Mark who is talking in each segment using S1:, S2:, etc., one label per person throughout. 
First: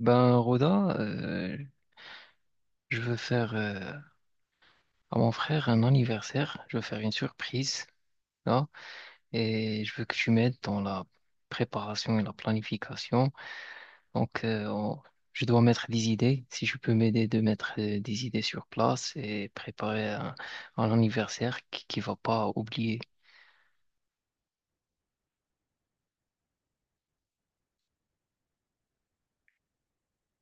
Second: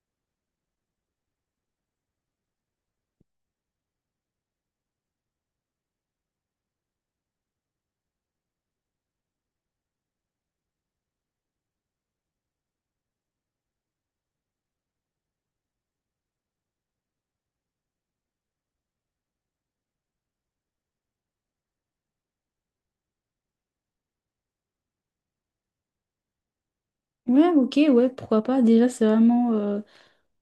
S1: Ben, Roda, je veux faire à mon frère un anniversaire. Je veux faire une surprise, là, et je veux que tu m'aides dans la préparation et la planification. Donc, euh, on- je dois mettre des idées. Si tu peux m'aider de mettre des idées sur place et préparer un anniversaire qui va pas oublier.
S2: Ouais, ok, ouais, pourquoi pas. Déjà, c'est vraiment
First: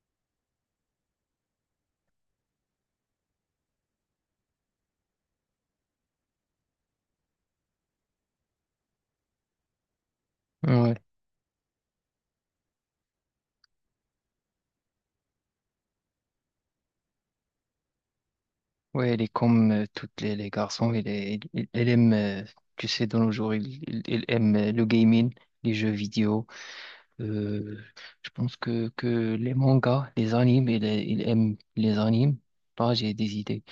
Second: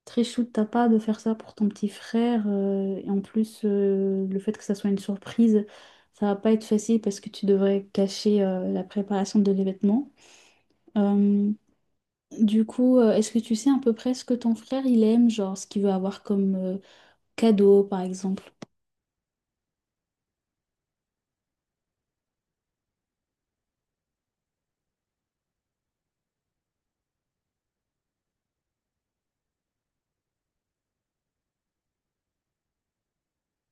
S2: très chou de ta part de faire ça pour ton petit frère. Et en plus, le fait que ça soit une surprise, ça va pas être facile parce que tu devrais cacher la préparation de l'événement.
S1: Ouais,
S2: Euh, du coup, est-ce que tu sais à peu près ce que ton frère il aime, genre ce qu'il veut avoir comme cadeau, par exemple?
S1: ouais, elle est comme toutes les garçons. Elle aime, tu sais, dans nos jours, il aime le gaming, les jeux vidéo. Euh, je pense que les mangas, les animes, il aime les animes. Là, j'ai des idées.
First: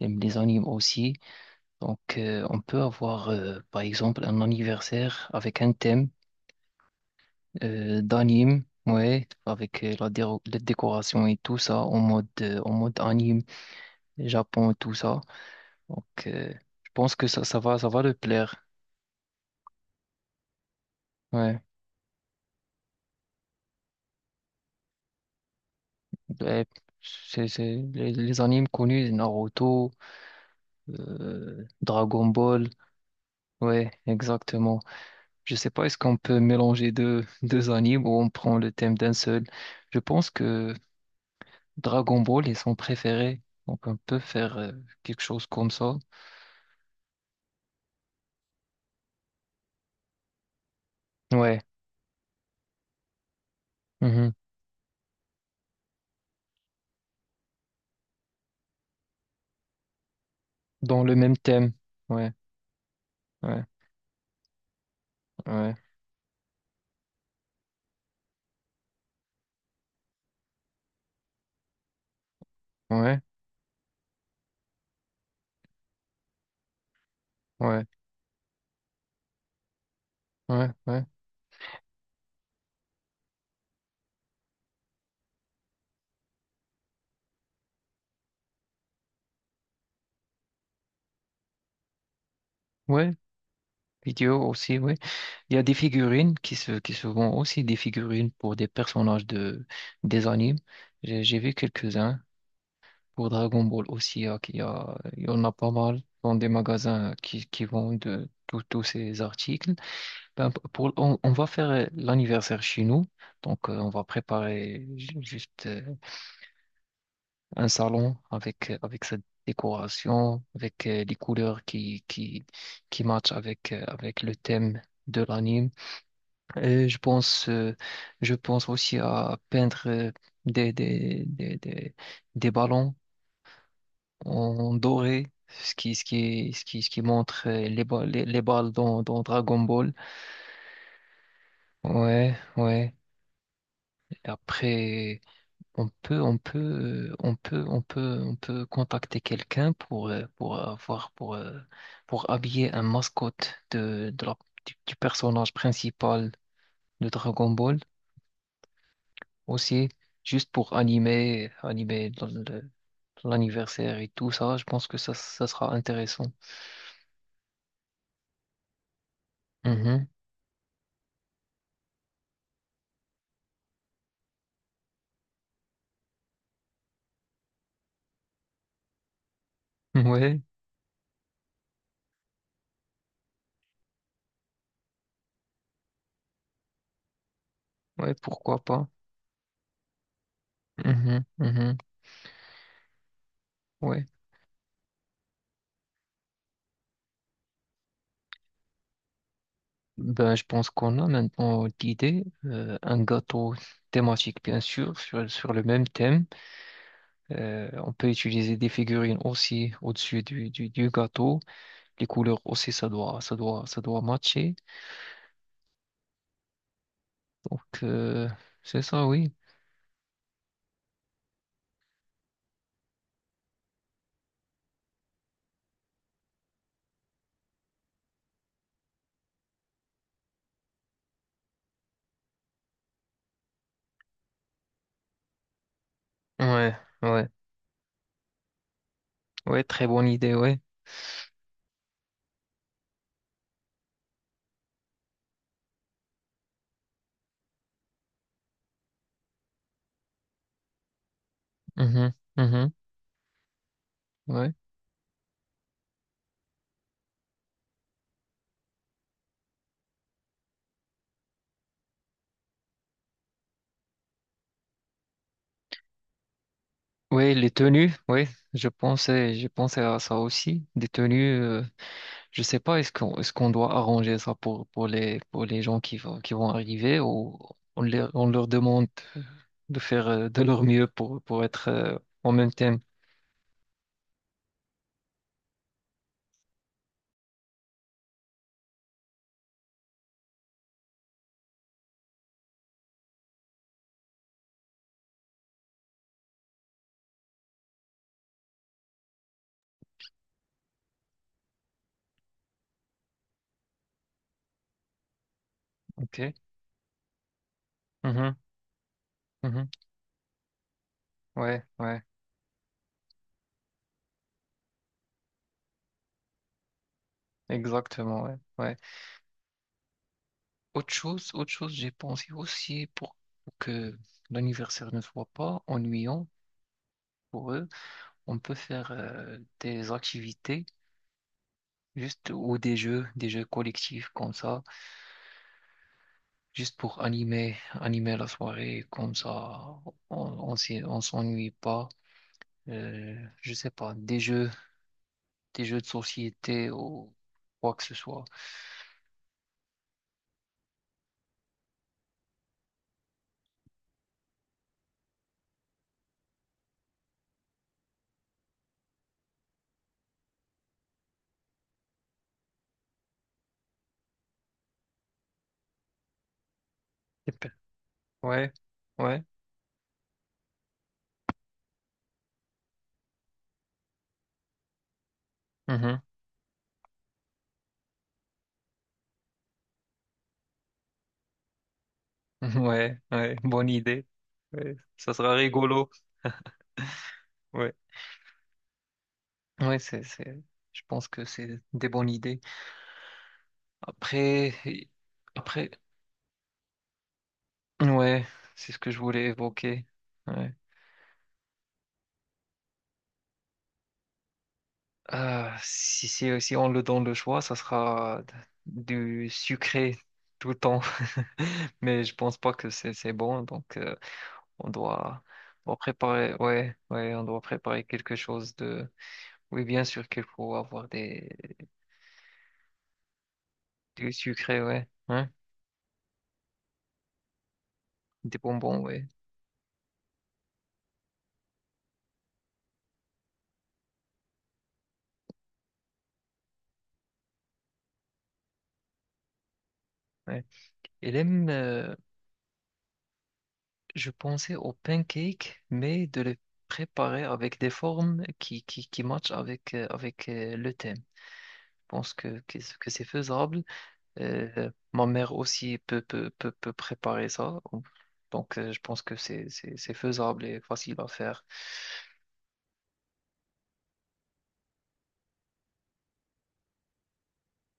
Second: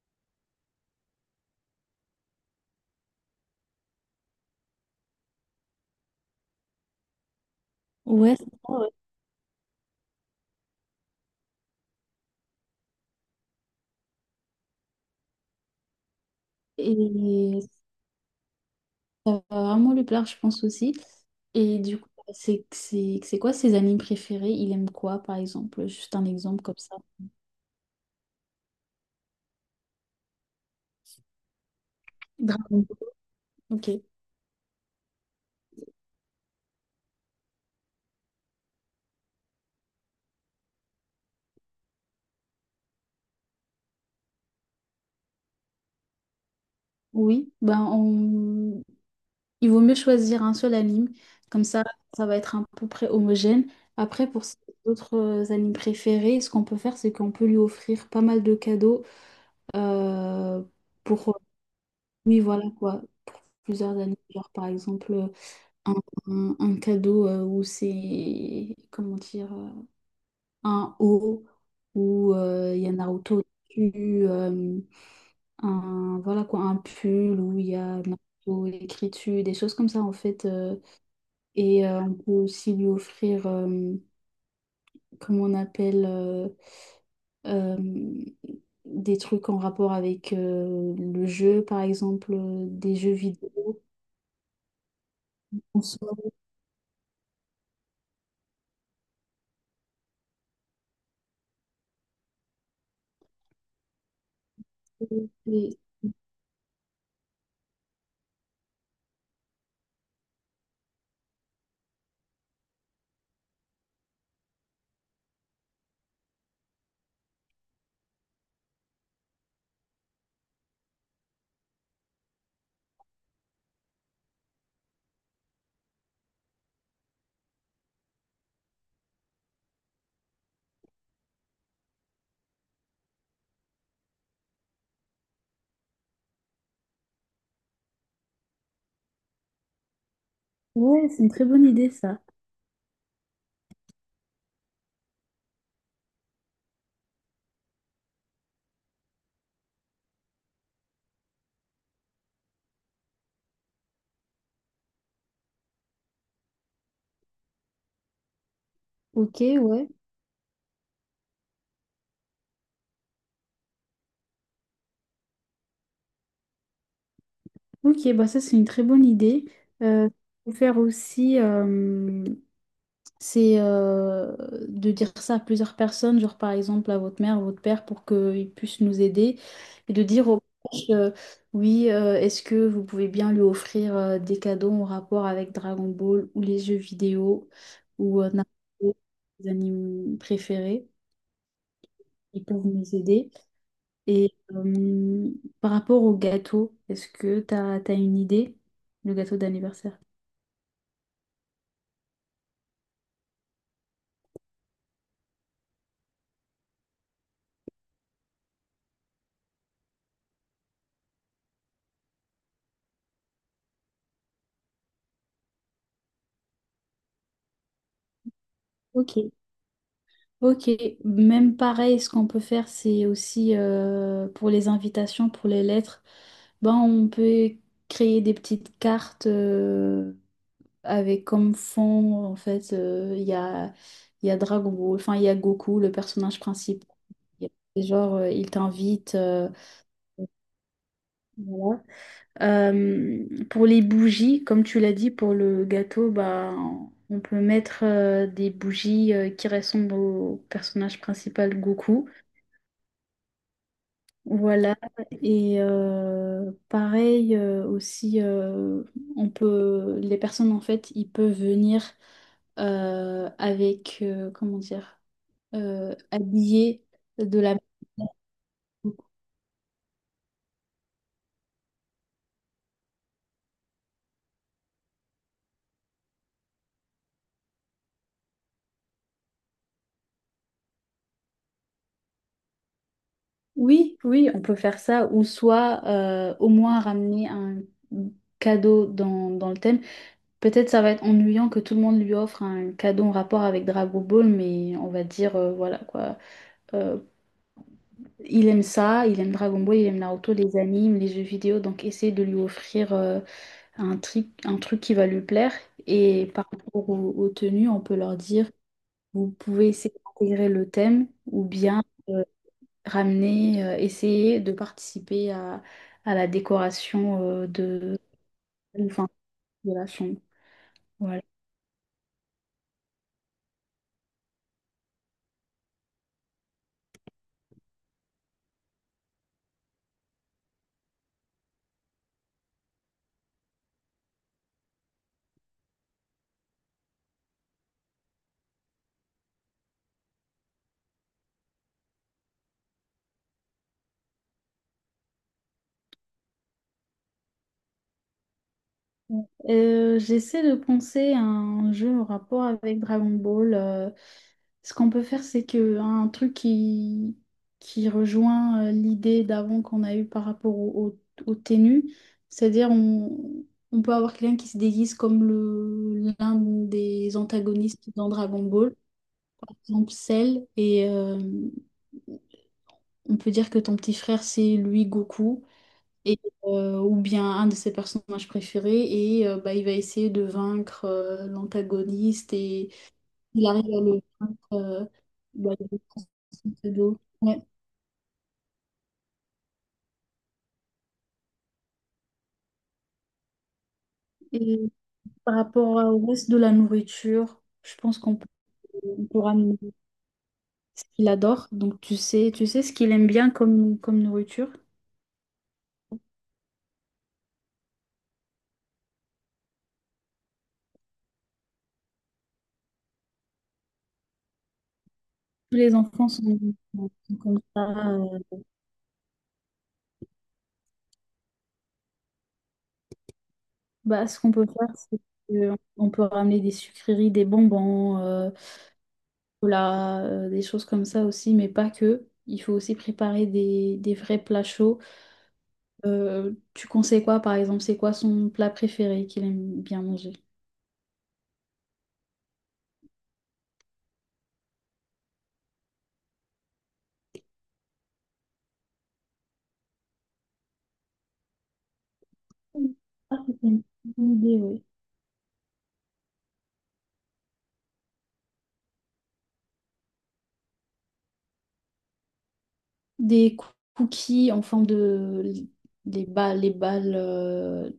S1: Il aime les animes aussi. Donc, on peut avoir, par exemple, un anniversaire avec un thème
S2: Ouais, c'est
S1: d'anime,
S2: ça, ouais.
S1: ouais, avec la décoration et tout ça, en mode anime, Japon et tout ça. Donc, je pense que
S2: Et
S1: ça va le plaire.
S2: ça va vraiment lui plaire, je pense aussi.
S1: Ouais.
S2: Et du coup, c'est quoi ses animes préférés? Il aime quoi, par exemple? Juste un exemple
S1: Ouais.
S2: comme ça.
S1: C'est les animes connus, Naruto, Dragon Ball.
S2: Dragon Ball. Ok.
S1: Ouais, exactement. Je sais pas, est-ce qu'on peut mélanger deux animes ou on prend le thème d'un seul? Je pense que Dragon Ball est son préféré, donc on peut faire quelque chose comme ça.
S2: Oui, ben il vaut mieux choisir un seul anime.
S1: Ouais,
S2: Comme ça va être à peu près homogène.
S1: mhm.
S2: Après, pour ses autres animes préférés, ce qu'on peut faire, c'est qu'on peut lui offrir pas mal de cadeaux euh,
S1: Dans le même
S2: pour...
S1: thème. Ouais,
S2: oui, voilà quoi. Pour
S1: ouais,
S2: plusieurs animes. Genre, par exemple,
S1: ouais,
S2: un, un cadeau comment dire? Un haut où il y a
S1: ouais,
S2: Naruto dessus, un, voilà quoi, un pull où il y
S1: ouais,
S2: a Naruto écrit dessus, des choses comme ça en fait.
S1: ouais, ouais,
S2: Et on peut aussi lui offrir, comment on appelle, euh, des trucs en rapport avec le jeu, par exemple, des
S1: ouais.
S2: jeux vidéo.
S1: Vidéo aussi, ouais. Il y a des
S2: On se-
S1: figurines qui se vendent aussi des figurines pour des personnages des animes. J'ai vu quelques-uns. Pour Dragon Ball aussi, qu'il y a, il y en a pas mal dans des magasins qui vendent de tous ces articles. Ben, pour, on va faire l'anniversaire chez nous, donc on va préparer juste un salon avec, avec cette décoration, avec les couleurs qui matchent avec, avec le thème de l'anime. Et je pense aussi à peindre des ballons en doré, ce qui, ce qui, ce qui, ce qui montre les balles, les balles dans Dragon Ball.
S2: Ouais, c'est une très bonne idée ça.
S1: Ouais, ouais. Après, on peut, on peut, on peut, on peut, on peut contacter quelqu'un pour avoir, pour habiller un mascotte de la, du personnage principal de Dragon Ball
S2: Ok, ouais.
S1: aussi, juste pour animer, l'anniversaire et tout ça. Je pense que ça sera intéressant.
S2: Ok, bah ça c'est une très bonne idée.
S1: Mhm.
S2: Euh, Faut faire aussi, c'est de dire ça à plusieurs personnes, genre par exemple à votre mère, votre père, pour qu'ils puissent nous aider et de dire aux
S1: Ouais,
S2: proches, oui, est-ce que vous pouvez bien lui offrir des cadeaux en rapport avec Dragon Ball ou les jeux vidéo
S1: ouais,
S2: ou
S1: pourquoi pas.
S2: Naruto, les animes préférés,
S1: Mhm, mhm,
S2: ils peuvent nous aider.
S1: ouais.
S2: Et par rapport au gâteau, est-ce que tu as une idée, le gâteau d'anniversaire?
S1: Ben, je pense qu'on a maintenant d'idées. Un gâteau thématique, bien sûr, sur, sur le même thème. On peut utiliser des figurines aussi au-dessus du gâteau. Les couleurs aussi, ça doit, ça doit, ça doit matcher. Donc, c'est ça, oui.
S2: Ok, ok. Même pareil, ce qu'on peut faire, c'est aussi pour les invitations, pour les lettres, ben, on peut créer des petites cartes avec comme fond, en fait, il y a Dragon Ball, enfin, il y a Goku, le personnage
S1: Ouais,
S2: principal.
S1: ouais,
S2: Il Genre, il t'invite.
S1: ouais, très bonne idée, ouais.
S2: Voilà. Pour les bougies, comme tu l'as dit, pour le gâteau, bah, on peut mettre des bougies qui ressemblent au personnage principal Goku.
S1: Mhm, mhm, ouais.
S2: Voilà, et pareil aussi, les personnes en fait, ils peuvent venir avec, comment dire, habillés
S1: Ouais,
S2: de
S1: les
S2: la...
S1: tenues, ouais, je pensais à ça aussi. Des tenues. Je sais pas, est-ce qu'on doit arranger ça pour pour les gens qui vont arriver ou on, les on leur demande de faire de leur mieux pour être en même thème.
S2: Oui, oui, on peut faire ça, ou soit au moins ramener un cadeau dans le thème. Peut-être ça va être ennuyant que tout le monde lui offre un cadeau en rapport avec Dragon Ball, mais on va dire, voilà quoi. Euh, Il aime ça, il aime Dragon Ball, il aime Naruto, les animes, les jeux vidéo, donc essaye de lui offrir un truc qui va lui plaire.
S1: Ok.
S2: Et par rapport aux tenues, on peut leur
S1: Mhm,
S2: dire, vous pouvez
S1: mhm.
S2: essayer d'intégrer le thème ou
S1: Ouais,
S2: bien
S1: ouais,
S2: euh, ramener, essayer de participer à la décoration de,
S1: exactement. Ouais, ouais.
S2: enfin, de la chambre. Voilà.
S1: Autre chose, j'ai pensé aussi pour que l'anniversaire ne soit pas ennuyant pour eux, on peut faire des activités juste ou des jeux collectifs comme ça juste pour animer, animer la soirée, comme ça, on, on s'ennuie pas. Euh, je sais pas, des jeux de société ou quoi que ce soit.
S2: J'essaie de penser à un jeu en rapport avec Dragon Ball. Ce qu'on peut faire, c'est que un truc qui rejoint l'idée d'avant qu'on a eue par rapport au tenue, c'est-à-dire on peut avoir quelqu'un qui se déguise comme le l'un des
S1: Et pe-
S2: antagonistes dans Dragon
S1: Ouais,
S2: Ball,
S1: ouais,
S2: par exemple Cell, et on peut dire que ton petit frère, c'est lui Goku
S1: mhm.
S2: et, ou bien un de ses personnages préférés, et bah, il va essayer de vaincre l'antagoniste, et
S1: Ouais, ouais,
S2: il arrive
S1: bonne
S2: à le
S1: idée.
S2: vaincre.
S1: Ouais, ça sera
S2: Bah, il est
S1: rigolo.
S2: conscient de l'eau. Ouais.
S1: Ouais, ouais, c'est, je pense que c'est des bonnes idées. Après,
S2: Et par
S1: après,
S2: rapport au reste de la nourriture, je pense qu'
S1: ouais, c'est ce que je
S2: on peut
S1: voulais
S2: ramener
S1: évoquer. Ouais.
S2: ce qu'il adore. Donc tu sais ce qu'il aime bien comme nourriture.
S1: Si on le donne le choix, ça sera du sucré tout le temps. Mais je pense pas que c'est bon, donc on doit,
S2: Tous
S1: on
S2: les
S1: doit
S2: enfants
S1: préparer,
S2: sont,
S1: ouais, ouais,
S2: sont
S1: on
S2: comme
S1: doit
S2: ça.
S1: préparer quelque chose de. Oui, bien sûr qu'il faut avoir des
S2: Bah,
S1: du
S2: ce qu'on peut
S1: sucré,
S2: faire,
S1: ouais,
S2: c'est
S1: hein,
S2: qu'on peut ramener des sucreries, des bonbons.
S1: des bonbons, ouais,
S2: Chocolat, des choses comme ça aussi, mais pas que. Il faut aussi préparer des vrais plats chauds. Tu conseilles quoi, par exemple? C'est quoi son plat préféré qu'il aime bien manger?
S1: ouais. Et même, je pensais aux pancakes, mais de les préparer avec des formes qui matchent avec avec le thème. Je pense que c'est
S2: Ah, c'est une
S1: faisable.
S2: bonne idée, oui.
S1: Ma mère aussi peut, peut préparer ça. Donc, je pense que c'est faisable et facile à faire.
S2: Des cou- Cookies en forme de, des balles, les balles,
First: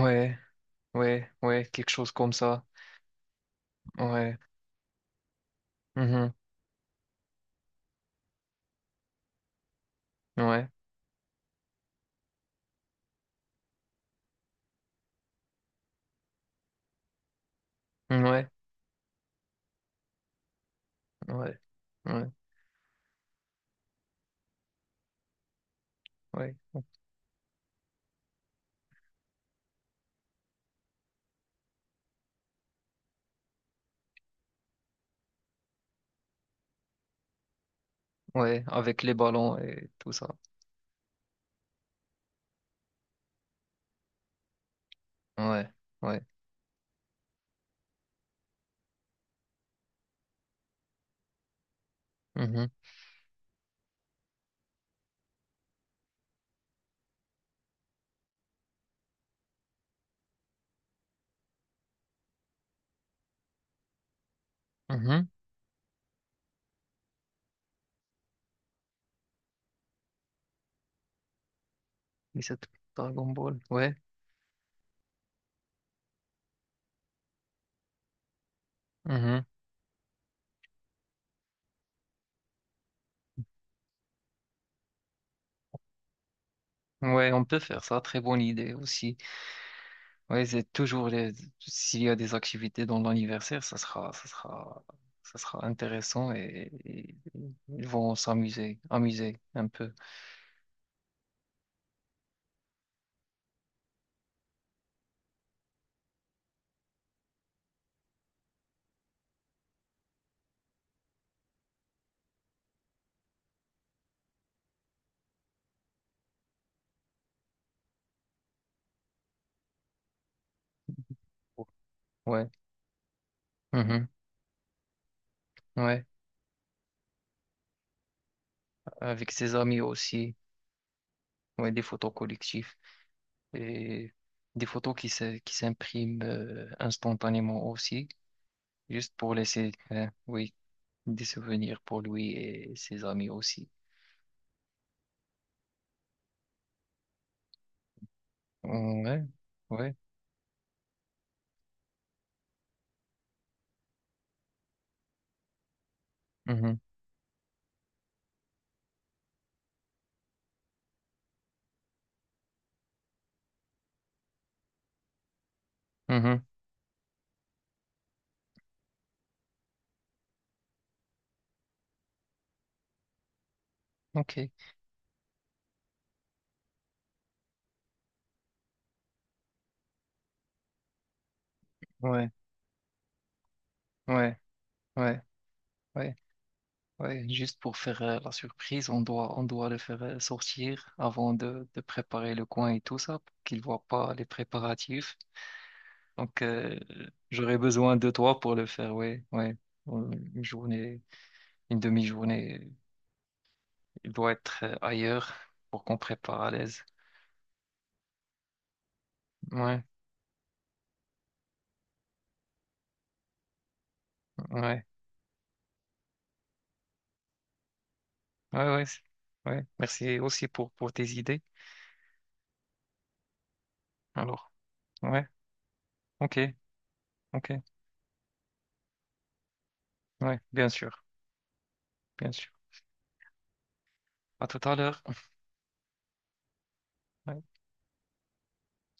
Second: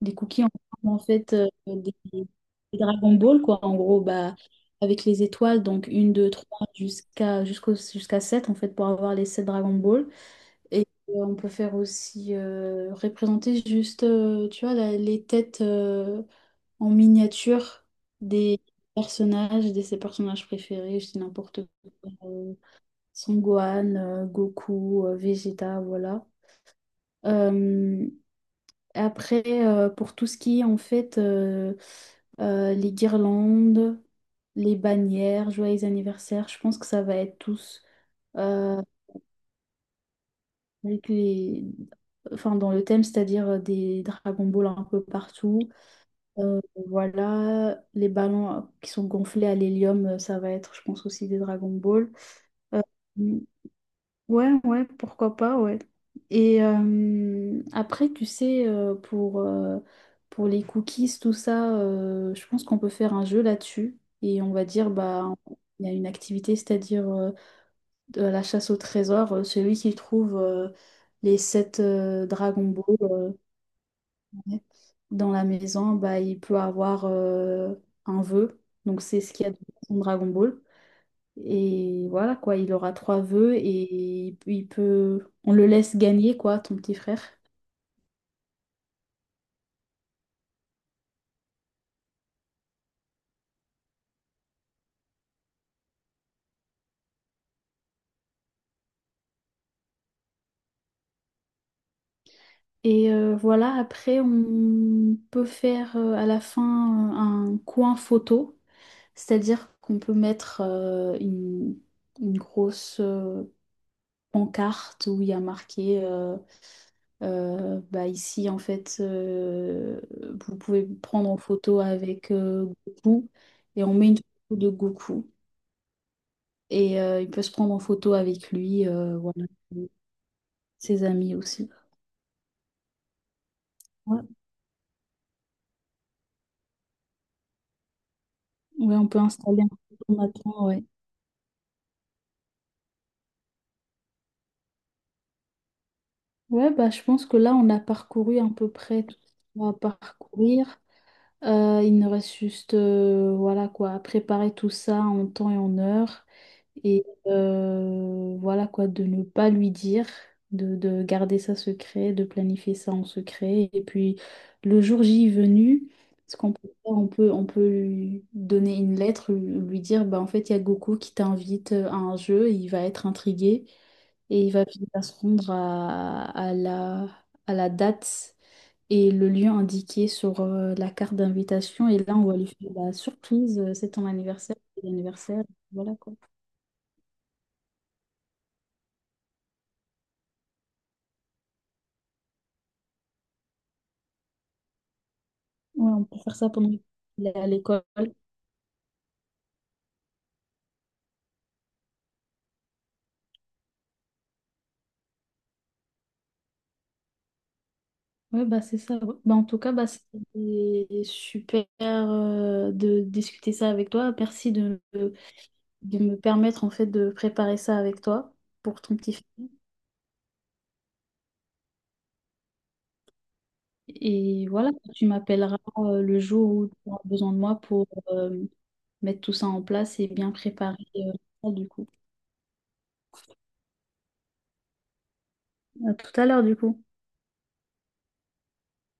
S2: des cookies en forme, en
S1: ouais,
S2: fait,
S1: ouais, quelque
S2: des,
S1: chose
S2: des
S1: comme ça.
S2: Dragon Ball, quoi. En gros, bah,
S1: Ouais,
S2: avec les étoiles, donc une, deux,
S1: mhm,
S2: trois, jusqu'à 7 en fait, pour avoir les 7 Dragon Ball.
S1: ouais,
S2: Et on peut faire aussi représenter juste, tu vois, les têtes en miniature
S1: ouais,
S2: des personnages, de ses personnages préférés, je dis
S1: ouais,
S2: n'importe quoi.
S1: ouais,
S2: Son Gohan, Goku, Vegeta, voilà.
S1: ouais,
S2: Euh, Après, pour tout ce qui est en fait les guirlandes, les bannières, joyeux anniversaire, je pense que ça va être tous.
S1: ouais,
S2: euh,
S1: avec les ballons et tout ça.
S2: avec les... enfin, dans le thème, c'est-à-dire des Dragon Ball un peu partout.
S1: Ouais, ouais,
S2: Euh, voilà, les ballons qui sont gonflés à l'hélium, ça va être, je pense, aussi des Dragon Ball.
S1: mhm,
S2: Euh, ouais, ouais, pourquoi pas, ouais. Et après, tu sais, pour les cookies, tout ça, je pense qu'on peut faire un jeu là-dessus. Et on va dire,
S1: mhm.
S2: bah, il y a une activité, c'est-à-dire, de la chasse au trésor, celui qui trouve les sept
S1: Et
S2: Dragon
S1: cette
S2: Ball,
S1: Dragon Ball, ouais,
S2: ouais, dans la maison, bah, il peut avoir un vœu. Donc c'est ce
S1: mhm.
S2: qu'il y a dans son Dragon Ball. Et voilà quoi, il aura trois vœux et il peut, on le laisse gagner quoi, ton petit frère.
S1: Ouais, on peut faire ça. Très bonne idée aussi. Oui, c'est toujours les... s'il y a des activités dans l'anniversaire, ça sera, ça sera, ça sera intéressant et ils vont s'amuser, amuser un peu.
S2: Et voilà, après on peut faire à la fin un coin photo, c'est-à-dire qu'on peut mettre une grosse, pancarte où il y a marqué bah ici en fait, vous pouvez vous prendre en photo avec
S1: Ouais,
S2: Goku, et on
S1: mhm,
S2: met une photo de Goku,
S1: ouais,
S2: et il peut se prendre en photo avec lui,
S1: avec
S2: voilà.
S1: ses amis aussi,
S2: Ses amis aussi,
S1: ouais, des photos collectives et
S2: ouais.
S1: des photos qui s'impriment instantanément aussi,
S2: Ouais, on
S1: juste
S2: peut
S1: pour
S2: installer un
S1: laisser, oui,
S2: photomaton, ouais.
S1: des souvenirs pour lui et ses amis aussi.
S2: Ouais, bah je pense que là on a parcouru à peu près tout
S1: Ouais,
S2: ce qu'on va
S1: ouais,
S2: parcourir. Il nous reste juste voilà quoi, à préparer tout ça en temps et en heure.
S1: mhm,
S2: Et voilà quoi, de ne pas lui dire, de garder ça secret, de planifier ça en secret. Et puis le jour J venu, ce
S1: mhm,
S2: qu'on peut faire, on peut lui donner une lettre, lui dire bah, en fait, il y a Goku qui t'invite à un jeu, il va être intrigué et
S1: ok,
S2: il va finir par se rendre à la date et le lieu indiqué sur la carte d'invitation. Et là, on
S1: ouais,
S2: va lui faire la surprise, c'est ton
S1: ouais,
S2: anniversaire, c'est
S1: ouais.
S2: l'anniversaire, voilà quoi.
S1: Ouais. Ouais, juste pour faire la surprise, on doit le faire sortir avant de préparer le coin et tout ça, pour qu'il voit pas les préparatifs.
S2: Ouais, on peut faire
S1: Donc,
S2: ça pendant qu'il est à
S1: j'aurais
S2: l'école.
S1: besoin de toi pour le faire, ouais, ouais. Une journée, une demi-journée, il doit être ailleurs pour qu'on prépare à l'aise.
S2: Ouais, bah c'est ça. Ouais. Bah, en tout cas,
S1: Ouais,
S2: bah, c'était super de discuter ça avec toi. Merci
S1: ouais,
S2: de me permettre en fait de préparer ça avec toi
S1: ouais,
S2: pour
S1: ouais,
S2: ton
S1: c'est-
S2: petit film.
S1: ouais. Merci aussi pour tes idées.
S2: Et
S1: Alors,
S2: voilà, tu
S1: ouais,
S2: m'appelleras le
S1: ok,
S2: jour où tu auras besoin de
S1: ok,
S2: moi pour mettre tout ça en place et bien
S1: ouais, bien
S2: préparer
S1: sûr,
S2: ça du coup.
S1: bien sûr. À tout à l'heure.
S2: À tout à l'heure, du coup.